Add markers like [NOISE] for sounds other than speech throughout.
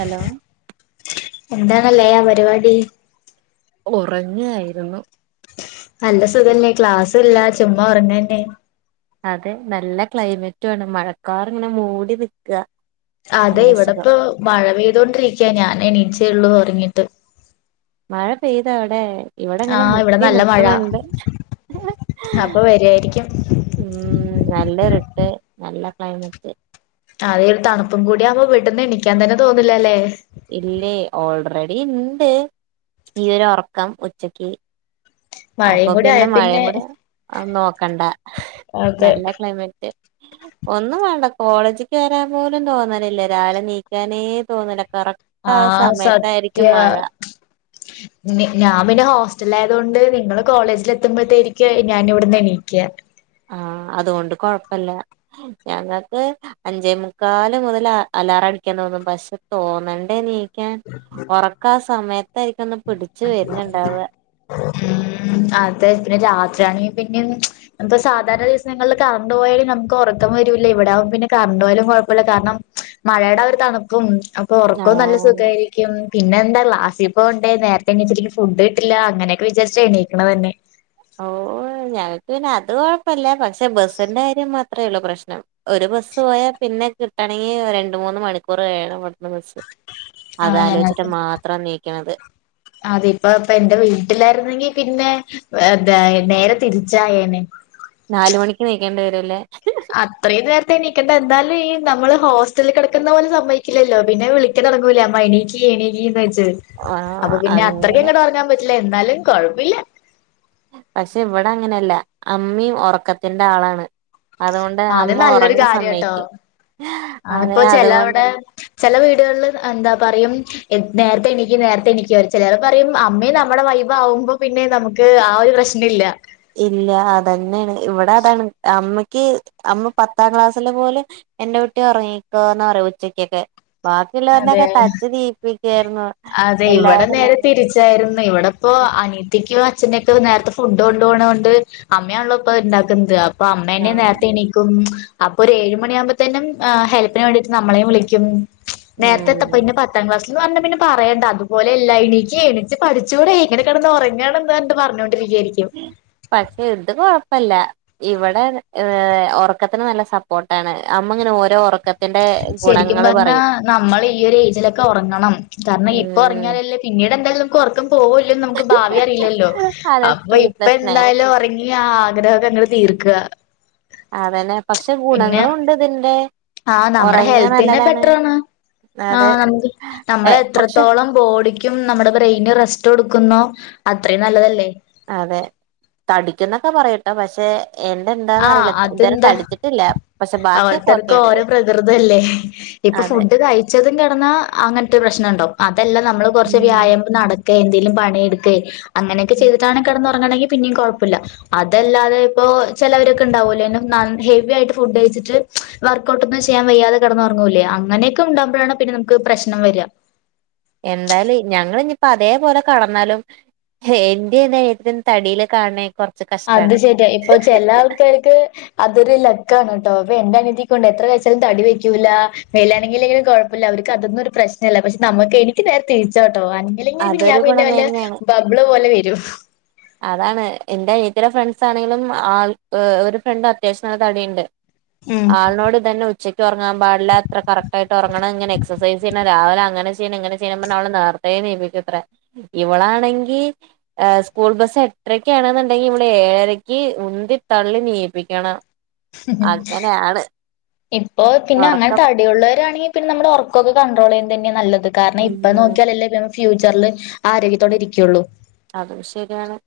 Hello എന്താണല്ലേ ആ പരിപാടി ഉറങ്ങ്യായിരുന്നു. നല്ല സുഖല്ലെ ക്ലാസുംല്ല ചുമ്മാ ഉറങ്ങന്നെ അതെ നല്ല ക്ലൈമറ്റോണ് മഴക്കാർ ഇങ്ങനെ മൂടി നിക്കാ അതെ ഇവിടെ പ്പോ മഴ പെയ്തൊണ്ടിരിക്കയാ ഞാനനീച്ചേള്ളു ഉറങ്ങിട്ട്. മഴ പെയ്താ വിടെ? ഇവിടെങ്ങനെ ആഹ് ഇവിടെ മുട്ടി നല്ല മഴ നിക്കണണ്ട്. അപ്പൊ വരുവായിരിക്കും ഉം നല്ല റിട്ട് നല്ല ക്ലൈമറ്റ്. അതെ ഒരു തണുപ്പും കൂടി ആവുമ്പോ ബെഡിന്ന് എണിക്കാൻ തന്നെ തോന്നില്ലല്ലേ? ഇല്ലേ ഓൾറെഡി ണ്ട് ഈ രു ഉറക്കം ഉച്ചക്ക്. അപ്പൊ മഴയും കൂടി ആയ പിന്നെ മഴയും കൂടെ നോക്കണ്ട അതെ നല്ല ക്ലൈമറ്റ്- ഒന്നും വേണ്ട കോളേജ്ക്ക് വരാൻ പോലും തോന്ന്നില്ല രാവിലെ നീക്കാനേ തോന്ന്ണ് കറക് ട്ടാ ആഹ് ആസമയത്തായിരിക്കും സത്യ മഴ- നി ഞാൻ പിന്നെ ഹോസ്റ്റലായത് കൊണ്ട് നിങ്ങള് കോളേജിൽ എത്തുമ്പോഴ്ത്തേക്ക് ഞാനിവട്ന്ന് എണീ- ക്ക്യാ ആഹ് അതോണ്ട് കൊഴപ്പല്ല ഞങ്ങക്ക് അഞ്ചേ മുക്കാല് മുതൽ അലാറ- ടിക്കാൻ തോന്നും പക്ഷെ തോന്നണ്ടേ നീക്കാൻ ഒറക്ക ആ സമയത്തായിരിക്കുംന്ന് മ് അതെ പ്പോ രാത്- ഇതാണെങ്കി പിന്നിം ഇങ്ങൻത്തെ സാധാരണ ദിവസങ്ങളിൽ കറണ്ട് പോയാലും നമുക്ക് ഒറക്കം വരൂല്ലേ ഇവിടാകും പിന്നെ കറണ്ട് ണ്ടോ യാലും കൊഴപ്പല്ല കാരണം മഴയുടെ ആ ഒരു തണുപ്പും അപ്പൊ ഉറക്കവും നല്ല ആഹ് സുഖായിരിക്കും പിന്നെ എന്താ ക്ലാസി പോണ്ടേ നേരത്തെ- നീച്ചിട്ട് പിന്നെ ഫുഡ് കിട്ടില്ല അങ്ങനെക്കെ വിചാരിച്ചാഎണീക്ക്ണതന്നെ ഓ ഞങ്ങക്ക് പിന്നെ അത് കൊഴപ്പല്ല പക്ഷെ ബസിന്റെ കാര്യം മാ അത്രേള്ളൂ പ്രശ്നം ഒരു ബസ്സ് പോയാൽ പിന്നെ കിട്ടണെങ്കി രണ്ട്മൂന്ന് മണിക്കൂർ വേണം അടുത്ത ബസ്സ് അതാലോചിച്ചിട്ട് മാത്രാ നീക്ക്ണെ അതെ ഇപ്പ പ്പ എന്റെ വീട്ടിലായിരുന്നെങ്കി പിന്നെ- വഅതാ നേരെ തിരിച്ചായേനെ നാല് മണിക്ക് നീക്കേണ്ടി വരും അല്ലേ അത്രയും നേരത്തെ എണീക്കണ്ട എന്താലും ഈ നമ്മള് ഹോസ്റ്റലിൽ കെടക്കുന്ന പോലെ സമ്മയ്ക്കില്ലല്ലോ പിന്നെ വിളിക്ക- തുടങ്ങൂലേ അമ്മ എണീക്ക് എണീക്ക് ന്ന് വെച്ചിട്ട്- ച്ച് ആഹ് അപ്പൊ പിന്നെ അത്രക്ക് അങ്ങനെ ഇങ്ങട്ട് ഒറങ്ങാൻ പറ്റില്ല എന്നാലും കൊഴപ്പില്ല പക്ഷെ ഇവിടെ അങ്ങനെയല്ല അമ്മിം െറക്കത്തിന്റെ ആളാണ് അതുകൊണ്ട് അത് അമ്മ നല്ലൊരു ഉറങ്ങാ കാര്യാട്ടോ സമ്മയിക്കും ആ ഇപ്പൊ ചെലവിടെ ചെല വീടുകളിൽ എന്താ പറയും നേരത്തെ എണീക്ക് നേരത്തെ എണീക്ക് ചെലര് പറയും അമ്മയും നമ്മുടെ വൈബാവുമ്പോ പിന്നെ നമുക്ക് ആ ഒരു പ്രശ്ന- പ്രശ്‌നില്ല ഇല്ല അതന്നെയാണ് ഇവിടെ അതാണ് അമ്മയ്ക്ക് അമ്മ പത്താം ക്ലാസ്സിലെ പോലെ- എന്റെ കുട്ടി ഉറങ്ങിക്കോന്നറിം ഉച്ചക്കൊക്കെ- ബാക്കിയുള്ളവര്നെക്കെ അതെ തച്ച് ന്നീപ്പിക്കയായിരുന്നു അതെ എല്ലാരും പറഞ്ഞു അനീത്തിക്കോ അച്ഛനക്കെ നേരത്തെ ഫുഡ് ഫുഡ് കൊണ്ട് പോണോണ്ട് അമ്മയാണള്ളോ ഇപ്പൊ ഇണ്ടാക്കുന്നത് അപ്പൊ അമ്മേന്നെ ആഹ് നേരത്തെ എണീക്കും അപ്പൊരു ഏഴ് മണിയാമ്പോത്തെനും ഏ ഹെൽപ്പിന് വേണ്ടിയിട്ട് നമ്മളെയും വിളിക്കും ഉം നേരത്തെത്തപ്പിന്നെ പത്താം ക്ലാസ് ന്ന് പറഞ്ഞാ പിന്ന പറയണ്ട അതുപോലെല്ല എണീക്കെയ് എണീച്ച് പഠിചൂടെ ഇങ്ങനെ കിടന്ന് ഉറങ്ങണംന്ന് പറഞ്ഞ് പറഞ്ഞോണ്ട് പക്ഷെ ഇത്‌ കൊഴ പ്പല്ല ഇവിടെ ഏ ഉറക്കത്തിന് നല്ല സപ്പോർട്ടാണ് അമ്മങ്ങനെ ഓരോ ഒറക്കത്ത് ശരിക്കും പറഞ്ഞാ നമ്മൾ ഈ ഒരു ഏജിലൊക്കെ ഒറങ്ങണം കാരണം ഇപ്പൊ ഉം ഉറങ്ങിയാലല്ലേ പിന്നീട് എന്തായാലും പോവോല്ലെന്ന് നമുക്ക് ഭാവി അറിയില്ലല്ലോ അതെ അപ്പൊ ഇപ്പ സ്ലീപ്ലെസ് നൈറ്റ് എന്തായാലും ഉറങ്ങി ആ ആഗ്രഹക്കങ്ങട് തീർ ക്കാ അതന്നെ പക്ഷെ ഗുണങ്ങളുണ്ട് ഇതിന്റെ ആഹ് നമ്മുടെ ഒറങ്ങിയാ ഹെൽത്തിന് നല്ലതാണ് ബെറ്ററാണ് അതെ ആഹ് [UNINTELLIGIBLE] എ നമ്മള് പക്ഷെ എത്രത്തോളം ബോഡിക്കും നമ്മുടെ ബ്രെയിനും റെസ്റ്റ് കൊ ക്കുന്നോ അത്രയും നല്ലതല്ലേ ഒക്കെ പറയുട്ടോ പക്ഷേ എന്റെന്താന്ന് ആ അറിയില്ല ഇത് വരെ അതെന്താ തട്ത്ത്ട്ടില്ല പക്ഷെ ബാക്കിയൊക്കെ ഓരോരുത്തർക്കും ഓക്കെണ് ഓരോ പ്രകൃതല്ലേ ഇപ്പൊ ഫുഡ് കയ്ച്ചതും കെടന്നാ അങ്ങനത്തെ പ്രശ്നണ്ടാവും അതെല്ലാ നമ്മള് കുറച്ച് ഉം വ്യായാമം നട എതേലും പണിയെടുക്കേ അങ്ങനെയൊക്കെ ഉം ചെയ്തിട്ടാണ് കിടന്ന്ഒറ ങ്ങാണെങ്കി പിന്നെം കുഴപ്പുല്ല അതല്ലാതെ ഇപ്പോ ചെലവരൊക്കെണ്ടാവുലേ നന്നാ ഹെവി ആയിട്ട് ഫുഡയ്ച്ചിട്ട് വർക്ക്ഔട്ടൊന്നും ചെയ്യാൻ വയ്യാതെ കെടന്ന്റങ്ങൂലേ ആ അങ്ങനെയൊക്കെ ഉണ്ടാമ്പോഴാണ് പിന്നെ നമക്ക് പ്രശ്നം വരാ എന്തായാലും ഞങ്ങൾ ഇനിയിപ്പോ അതേപോലെ കടന്നാലും എന്റേത് തടിയില് കാണേല് കൊ അത് ശരിയാ ഇപ്പൊ ചില ആൾക്കാർക്ക് അതൊരു ലക്കാണ് ട്ടോ പ്പന്റെ അനിയത്തികൊണ്ട് എത്ര കയ്ച്ചാലും തടി വെക്കൂലാ മേലനങ്ങില്ലെങ്കിലും കുഴപ്പല്ല അവ ക്ക് അതൊന്നും ഒരു പ്രശ്നല്ല പക്ഷെ നമുക്ക് എനിക്ക് നേരെ തിരിച്ചാണ് ട്ടോ [UNINTELLIGIBLE] അതൊരു ഞാൻ പിന്നെ വല്ല ഗുണമേന്മയാണ് ബബ്ള് പോലെ വരും അതാണ് എന്റെനിയത്തീടെ ഫ്രണ്ട്സ് ആണെലും ആൾ ഒരു ഫ്രണ്ട് അത്യാവശ്യം നല്ല തടിയുണ്ട് ഉം. ആൾനോട് തന്നെ ഉ ഉച്ചയ്ക്ക് ഉറങ്ങാൻ പാടില്ല അത്ര കറക്റ്റായിട്ട് ഉറങ്ങണം ഇങ്ങനെ എക്സൈസ് ചെയണം രാവിലെ അങ്ങനെ ചെയ്യണം ഇങ്ങനെ ചെയ്യണന്ന് പറഞ്ഞ് അവളെ നേർ എണീപ്പിക്കുത്രെ ഇവളാണെങ്കി സ്കൂൾ ബസ്സ് എട്ടരക്ക് ആണെന്നുണ്ടെങ്കി ഇവള് ഏഴരക്ക് ഉന്തി തള്ളി നീപ്പിക്കണം അങ്ങനെ ആണ് ഇപ്പൊ പിന്നെ അങ്ങനെ തടിയുള്ളവരാണെങ്കിൽ പിന്നെ നമ്മള് ഉറക്കൊക്കെ കണ്ട്രോൾ ചെയ്യുന്നതന്നെയാ നല്ലത് കാരണം ഉം ഇപ്പ നോക്കിയാലല്ലേ ഫ്യൂച്ചറിൽ ആരോഗ്യത്തോടെ ഇരിക്കുള്ളൂ അതും ശരിയാണ്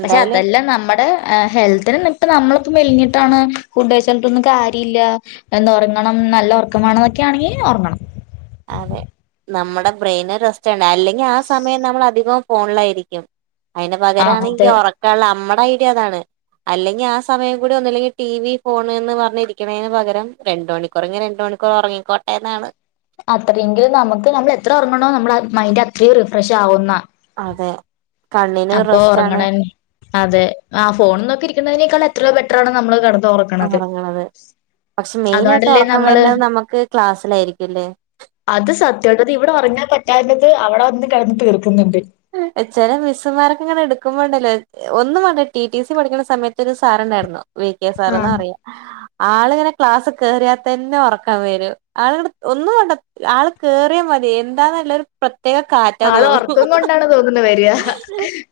പക്ഷെ അതെല്ലാം നമ്മുടെ ഹെൽത്തിനിൽപ്പ് നമ്മള് മെലിഞ്ഞി ട്ടാണ് ഫുഡഴ്ചിട്ടൊന്നും കാര്യല്ല എന്ത്‌ ഒറങ്ങണം നല്ല ഒറക്കമാണ് എന്നൊക്കെയാണെങ്കി ഒറങ്ങണം അതെ നമ്മുടെ ബ്രെയിന് റെസ്റ്റ് വേണേ അല്ലെങ്കിൽ ആ സമയം നമ്മൾ അധികം ഫോണിലായിരിക്കും അതിന് ആഹ് പകരാണെങ്കി അതെ ഓറക്കാണ് നമ്മടെ ഐഡിയ അതാണ് അല്ലെങ്കി ആ സമയം കൂടി ഒന്നുല്ലെങ്കി ടി വി ഫോണ് ന്ന് പറഞ്ഞിരിക്ക്ണേന് പകരം രണ്ട് മണിക്കുറേങ്കി രണ്ട് മണി [UNINTELLIGIBLE] ഒറങ്ങിക്കോട്ടേന്നാണ് അത്രെങ്കിലും നമുക്ക് നമ്മൾ എത്ര ഒറങ്ങണോ നമ്മുടെ മൈൻഡ് അത്രയും റിഫ്രഷ് ആവുന്ന അതെ കണ്ണിന് അപ്പൊ റെസ്റ്റ് ആണ് ഒറങ്ങണെന് അതെ ആ ഫോണ് നോക്കി ഇരിക്കുന്നയ്നേക്കാൾ എത്രയൊ ബെറ്റ്റാണ് നമ്മള് കടന്ന് ഒറങ്ങണത് പക്ഷെ മെയിനായിട്ട് അതുകൊണ്ടല്ലേ ഒറക്കം നമ്മള് വര്ണത് നമ്മുക്ക് ക്ലാസ്സിലായിരിക്കും ല്ലേ അത് സത്യാട്ട അത് ഇവിടെ ഒറങ്ങാൻ പറ്റാത്തത് അവിടെ വന്ന് കെടന്ന് തീർക്കും ചെല മിസ്സ്മാർ അങ്ങനെ എടുക്കുമ്പോണ്ടലോ ഒന്നും വേണ്ട ടി ടി സി പഠിക്കുന്ന സമയത്തൊരു സാറ്ണ്ടായിരുന്നു വി കെ സാർ ആഹ് ന്നറയാ ആളിങ്ങനെ ക്ലാസ്സ് കേയറിയാ തന്നെ ഒറക്കം വരും ആള ഒന്നുംവാണ്ട ആൾ കേറിയ മ അതെ എന്താെന്നല്ലൊരു പ്രത്യേക കാറ്റാ തോന്നുന്നു ഹ് ഹ് വരാ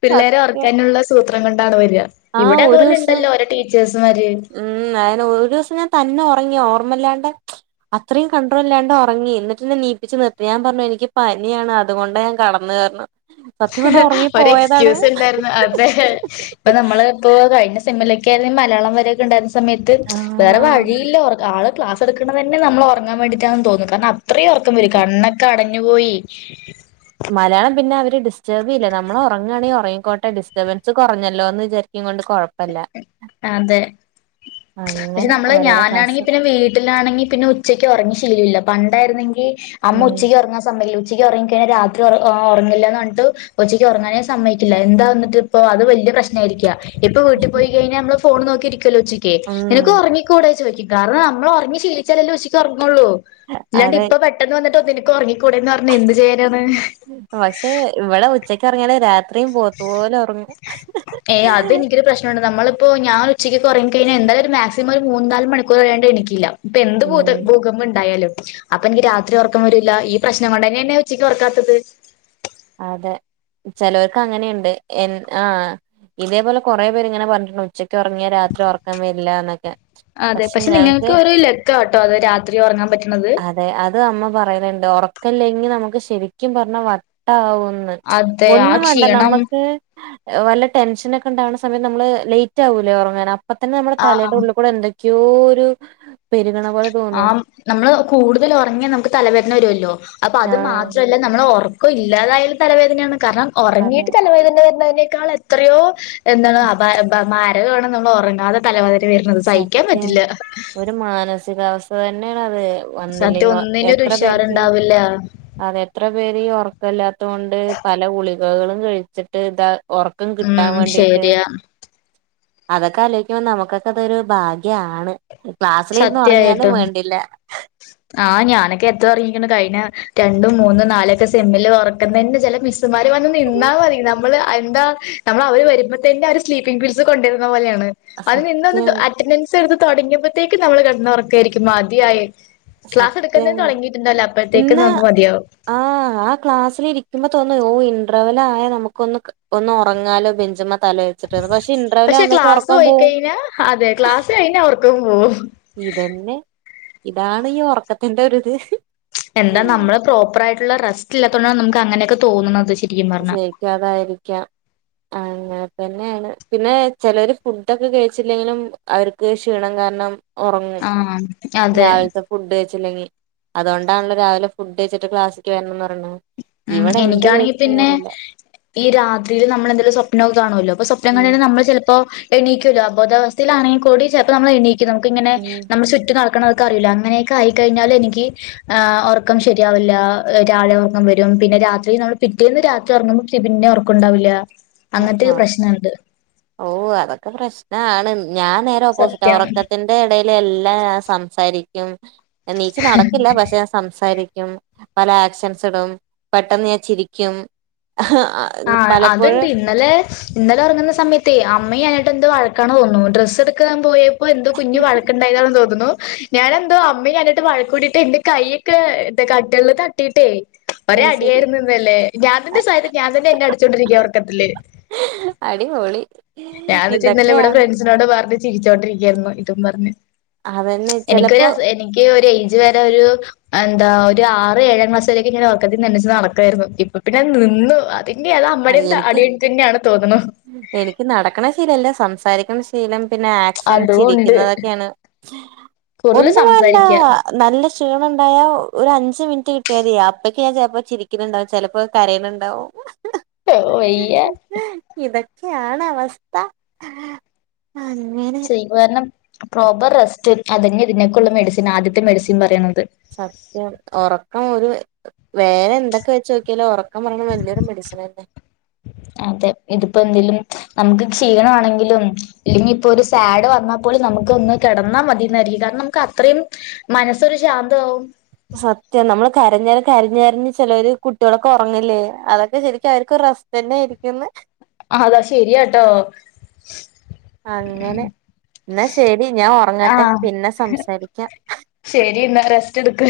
പിള്ളേരെ ഓർക്കാനുള്ള സൂത്രം കൊണ്ടാണ് വരാ ആ ഇവിടെ ഒരു അതുപോലെ ദിവസം ഇണ്ടല്ലോ ഒരു ട്ടി ഉം അയിന് ഒരു ദിവസം ഞാൻ തന്നെ റങ്ങി ഓർമ്മല്ലാണ്ട് അത്രയും കണ്ട്രോളല്ലാണ്ട് ഒറങ്ങി എന്നിട്ടിന്നെ നീപ്പിച്ചു നിർത്തി ഞാൻ പറഞ്ഞു എനിക്കിപ്പ നിയാണ് അതുകൊണ്ട് ഞാൻ കടന്നേ റഞ്ഞു ഹ് ഹ് ഒരു എക്സ്ക്യൂസ് ഉണ്ടായിർന്ന് അതെ ഇപ്പൊ നമ്മള് ഇപ്പോ കഴിഞ്ഞ സെിമിലൊക്കെ ആയിർന്നേ മലയാളം വരെയൊക്കെ ഉണ്ടായിര്ന്ന സമയത്ത് വേറെ ആഹ് വഴിയില്ല ഒർ ആള് ക്ലാസ് എടുക്ക്ണന്നെ നമ്മളൊറങ്ങാൻ വേണ്ടിട്ടാണ് തോന്നും കാരണം അത്ര ഉറക്കം വരും കണ്ണക്കെട ഞ് പോയി മലയാളം പിന്നെ അവര് ഡിസ്റ്റർബേയില്ല നമ്മൾ ഉറങ്ങണെങ്കിൽ ഉറങ്ങിക്കോട്ടെ ഡിസ്റ്റർബൻസ് കുറഞ്ഞല്ലോ എന്ന് വിചാരിച്ചോണ്ട് കൊഴപ്പല്ല അതെ പക്ഷെ നമ്മള് ഞാനാണെങ്കി പിന്നെ വീട്ടിലാണെങ്കി പിന്നെ ഉച്ചക്ക് ഒറങ്ങി ശീലല്ല പണ്ടേ അമ്മ ഉം ഉച്ചക്ക് ഒറങ്ങാ സമയ ഉച്ച ഉച്ചക്ക് ഉറങ്ങിക്കറിഞ്ഞ രാത്രി ഉറ ഉറങ്ങില്ല ന്ന് പറഞ്ഞിട്ട് ഉച്ചക്ക് ഉറങ്ങാനേ സമ്മയിക്കില്ല എന്താന്നിട്ടിപ്പൊ അത് വല്ല്യേ പ്രശ്ന ആരിക്ക ഇപ്പൊ വീട്ടിൽ പോയി കഴിഞ്ഞാ നമ്മ ഫോണ് നോക്കിരിക്കല്ലോ ഉച്ചക്ക് നിനക്ക് ഉം ഉറങ്ങിക്കൂട ചോയി കാരണം നമ്മൾ ഒറങ്ങി ശീലിച്ചല്ലല്ലോ ഉച്ചക്ക് ഉറങ്ങുള്ളൂ ഇല്ലാണ്ട് അതെ ഇപ്പൊ പെട്ടെന്ന് വന്നിട്ട് ഒന്നേനിക്കൊറങ്ങി കൂടെന്ന് പറഞ്ഞ എന്ത് ചെയ്യാനാണ് ഹ് ഹ ഇപ്പോറങ്ങ്യാലെ രാത്രിയും പോത്തപോലെ ഒർങ്ങൂ ഹ് ഹ്ഹേ ഇപ്പോ ഞാൻ ഉച്ചക്കൊക്കെറങ്ങി കഴിഞ്ഞാ എന്തായാല ഒരു മാക്സിമം മൂന്നാല് മണിക്കൂർ കെയ്യാണ്ടെ എനിക്കില്ലാ ഇപ്പെന്ത് ഭൂത് ഉം ഭൂകമ്പം ഇണ്ടായാലും അപ്പൊഞ്ഞി രാത്രി ഉറക്കം വരൂല്ല ഈ പ്രശ്നം കൊണ്ടന്നെനെൻ ഉച്ചക്ക് ഒറ ക്കാത്തത് ചിലചെലോര്ക് അങ്ങനെയുണ്ട് എൻ ആ ഇതേപോലെ കുറെപെരിങ്ങനെ ങ്ങനെ പറഞ്ഞിട്ടുണ്ട് ഉച്ചക്ക് ഉറങ്ങിയാ രാത്രി ഉറക്കം വരില്ലാ ന്നൊക്കെ അതെ പക്ഷെ ഞങ്ങക്ക് നിങ്ങൾക്ക് ഒരു ലക്കാട്ടോ അത് രാത്രി ഉറങ്ങാൻ പറ്റണത്. അതെ അത് അമ്മ പറയല ടാ ഉറക്കല്ലെങ്കിൽ നമുക്ക് ശരിക്കും പറഞ്ഞാൽ വട്ടാവും ന്ന് അതെ ആ ഒന്നും വേണ്ട ക്ഷീണം നമുക്ക് വല്ല ടെൻഷനൊക്കെണ്ടാവേ സമയം നമ്മള് ലൈറ്റ് ആകൂലേ ഉറങ്ങാൻ അപ്പ തന്നെ നമ്മടെ തലടെ ആഹ് ഉള്ളി കൂടെ എന്തൊക്കെയോ ഒരു പെരുകണ പോലെ ആ തോന്നും നമ്മള് കൂടുതൽ ഒറങ്ങ്യ നമക്ക് തലവേതന വരൊല്ലോ അപ്പൊ അത് ആഹ് മാത്രല്ല നമ്മൾ ഒർക്കൊഇല്ലാത്തല്ലാതായാല് തലവേദനയാണ് കാരണം അതെ ഉറങ്ങിയിട്ട് തലവേദന ത- ഇതിനേക്കാൾക്കാൾ എത്രയോ എന്താ അഭാ മാരകാണ് നമ്മളൊറങ്ങാത തല വേ--ധാന വേദന വേർന്നത് ത്സയിക്കാൻ പറ്റില്ല ഇതാ അവസ്ഥന്നേന് ഇല്ലാതെ സത്യം വന്നില്ലെങ്കഇല് ഒന്നിനും ഒരു എത്ര പേർക്ക് ഉഷാറുണ്ടാവില്ല അതെ എത്ര പേര് ഈ ഒർ ഗല്ലാത്തോണ്ട് പല ഗളികകളും കഴിച്ചിട്ട് ഇതാ ഒറക്കം കിട്ടാൻ ഉം വേണ്ടിറ്റ് ശരിയാ അതൊക്കെ ആലോയിക്കുമ്പോ നമുക്കൊക്കെ തൊരു ഭാഗ്യാണ് ക്ലാസ്സിലിരുന്ന് ഒറങ്ങിയാലും സത്യായിട്ടും വേണ്ടില്ല ആ ഞാനൊക്കെ എത്ര ഒറങ്ങീക്ക്ണ് കഴിഞ്ഞ രണ്ടും മൂന്നും നാലൊക്കെ സെമ്മിൽ ഉറക്കുതന്നെ ചില മിസ് മാര് വന്ന് നിന്നാ മതി നമ്മള് എന്താ നമ്മള് അവര് വരുമ്പോ തന്നെ അവ ഒരു സ്ലീപ്പിംഗ പീസ് കൊണ്ടുവരുന്ന പോലെയാവും ന്ന് അ സത്യം നിനന്ന് അറ്റൻഡൻസ് എടുത്ത് തുടങ്ങിയപത്തേക്ക് നമ്മൾ കടന്നൊറക്ക ആയിരിക്കും മതിയായെ ക്ലാസ് എടുക്കുന്നേ സത്യം തുടങ്ങിയിട്ട്ണ്ടവ് ല്ല അപ്പോഴത്തേക്ക് ഇന്ന് നമുക്ക് മതിയാവും ആ ആആ ക്ലാസ്സൽ ഇരിക്കുമ്പോ തോന്നു മ്പോ ഓയിൻ ഡ്രവല്ലായ നമുക്കൊന്ന് ഒന്ന് ഉറങ്ങാലോ ബെഞ്ച്മ പക്ഷെ ക്ലാസ് ഓയി പോവും കഴിഞ്ഞാ അതെ ക്ലാസ് കഴിഞ്ഞ ഒർക്കം പോവും ഇതന്നെ ഇതാണ് ഈ ഒ റക്കത്തിന്റെ ഒരുത് എന്താ നമ്മള് പ്രോപ്പർ ആയിട്ടുള്ള റെസ്റ്റ് ഇല്ലാത്തൊണ്ടാണ് നമുക്ക് അങ്ങനെയൊക്കെ തോന്നുന്നത് ശര് ജയിക്കാതായിരിക്കാം അങ്ങന് പിന്നെയാണ് പിന്നെ ചെലോര് ഫുഡൊക്കെ കഴിച്ചില്ലെങ്കിലും അവർക്ക് ക്ഷീണം കാരണം ഒ റങ്ങും ആഹ് അതെ രാവിലത്തെ ഫുഡ് കഴിച്ചല്ലങ്ങി അതുകൊണ്ടാണല്ലോ രാവിലെ ഫുഡ്കെയിച്ചിട്ട് ക്ലാസ്സിക്ക് വരണംന്ന് പറയ ണ് ഉം ഇവിടെ എനിക്കാണെങ്കി എന്ത്കെച്ചിട്ട് പറഞ്ഞത് കൊണ്ട് കഴി പിന്നെ ഈ രാത്രീല് നമ്മള് എന്തെങ്കിലും സ്വപ്നവുംഒ ക്കെ കാനൂലെ അപ്പൊ സ്വപനം ഉം കണ്ടിട്ട് നമ്മള് ചെലപ്പോ എണീക്കൂല്ലോബോധാവസ്ഥയിലാണെങ്കി കൂടി ചിലപ്പോ നമ്മള് എണീക്കും നമുക്ക ഇങ്ങനെ ഉം നമ്മളു ചുറ്റും നടക്കണത് ക്കറിയില്ല അങ്ങനെയൊക്കെ ആയിക്കഴിഞ്ഞാല് എനിക്ക് ഒറക്കം ശരിയാവില്ല രാവിലെ വരും പിന്നെ രാത്രി നമ്മള് പിറ്റേന്ന് രാത്രി ഒറങ്ങുമ്പോക്കി പിന്നെ ഒറക്കുണ്ടാവില്ല്യ. ആ ആ ഓ അതൊക്കെ പ്രശ് നാണ് ഞാൻ നേരെ ഓപ്പോസിറ്റ സത്യം ഒറക്കത്തിന്റെ എ ടേല് എല്ലാം ഞാൻ സംസാരിക്കും എണീച്ച് നടക്കില്ല പക്ഷെ ഞാൻ സംസാരി ക്കും പല ആക്ഷൻസിടും പെട്ടെന്ന് ഞാൻ ചിരിക്കും ആ അത്ണ്ട് പലപ്പോഴും ഇന്നലെ ഇന്നലെ ഒറങ്ങുന്ന സമയത്തേ അമ്മയു ഞാനായിട്ടെന്ത് വഴക്കാണ് തോന്നുണു ഡ്രസ്സ് എടുക്കാൻ പോയ പ്പൊ എന്തോ കുഞ്ഞ് വഴക്ക്ണ്ടായതാണ് തോന്നുണു ഞാനെന്തോ അമ്മയും ആയിട്ട് വഴക്കൂടിട്ട് എന്റെ കൈ ഒക്കെ കട്ടില് തട്ടിട്ടേ ഒരേ അത് ശരി അടിയായിര്ന്നിന്നലെ ഞാൻ തന്നെ [UNINTELLIGIBLE] [UNINTELLIGIBLE] [INAUDIBLE] ഞാൻ തന്നെ എന്നെ അടിച്ചോണ്ടിരിക്ക ഒറക്കത്തില്. അടിപൊളി ഞാൻചീ ന്നലെ ഇവിടെ ഇതൊക്കെയാണ് ഫ്രണ്ട്സിനോട് പറഞ്ഞ് ചിരിച്ചോണ്ടിരിക്കായ്രുന്നു ഇതും പറഞ്ഞ്. അതന്നെ എനിക്കൊര് ചെലപ്പോ എനിക്ക് ഒരേ ജ് വരെ ഒരു എന്താ ഒരു ആറ് ഏഴാം ക്ലാസ്സ്‌ വരക്കെ ഞാൻ ഒറക്കത്തീന്ന് എണീച്ച് നടക്കുായിരുന്നു ഇപ്പൊ പിന്നെ നി ന്നു അതിന്റെ അത അമ്മടേട്ത്ത് എനിക്ക് അടി തന്നെയാണ് തോന്നുന്നു. ആക്കണ ശീലല്ല സംസാരിക്കണ ശീലം പിന്നെ ആക്ഷൻ അതും ഉണ്ട് ചിരിക്കുന്നതൊക്കെയാണ് കൂടുതൽ ഒന്നും വേണ്ട സംസാരിക്ക നല്ല ക്ഷീണം ഉണ്ടായ ഒരു അഞ്ച് മിനിറ്റ് കി ട്ടിയാതി അപ്പൊക്കെ ഞാൻ ചിലപ്പോ ചിരിക്കണ്ണ്ടാവും ചെലപ്പോ കരയണുണ്ടാവു [UNINTELLIGIBLE] വയ്യ ഇതൊക്കെയാണ് അവസ്ഥ അങ്ങനെ ചെയ്യ്കാരണം പ്രോപ്പർ റെസ്റ്റ് അതന്നെ ഇതിനൊക്കുള്ള മെഡിസിൻ ആദ്യത്തെ മെഡിസിൻ പറയണ സത്യം ഉറക്കം ഒരു വേരെന്തൊക്കെ വെച്ചോക്കിയാലോ ഉറ അതെ ഇതിപ്പോ എന്തേലും നമുക്ക് ക്ഷീണ ആണെങ്കിലും ഇല്ലെങ്കിപ്പൊരു സാഡ് വന്നാ പോലും നമുക്ക് ഒന്ന് കെടന്നാ മതിന്നായിരിക്കും കാരണം നമുക്ക് അത്രയും മനസ്സൊരു ശാന്താവും സത്യം നമ്മള് കരഞ്ഞാലു കരിഞ്ഞേരഞ് ചിലര് കുട്ട്യേളൊക്കെ ഒറങ്ങില്ലേ അതൊക്കെ ശരിക്കും അവര്ക്ക് ഒര് അവസ്ഥന്നെ ആയിരിക്കുന്ന് അതാ ശെരിയാട്ടോ അങ്ങനെ ന്നാ ശെരി ഞാൻ ഒറങ്ങട്ടെ ആഹ് പിന്നെ സംസാരിക്കാ ന്നാ റെസ്റ്റ് എടുക്ക്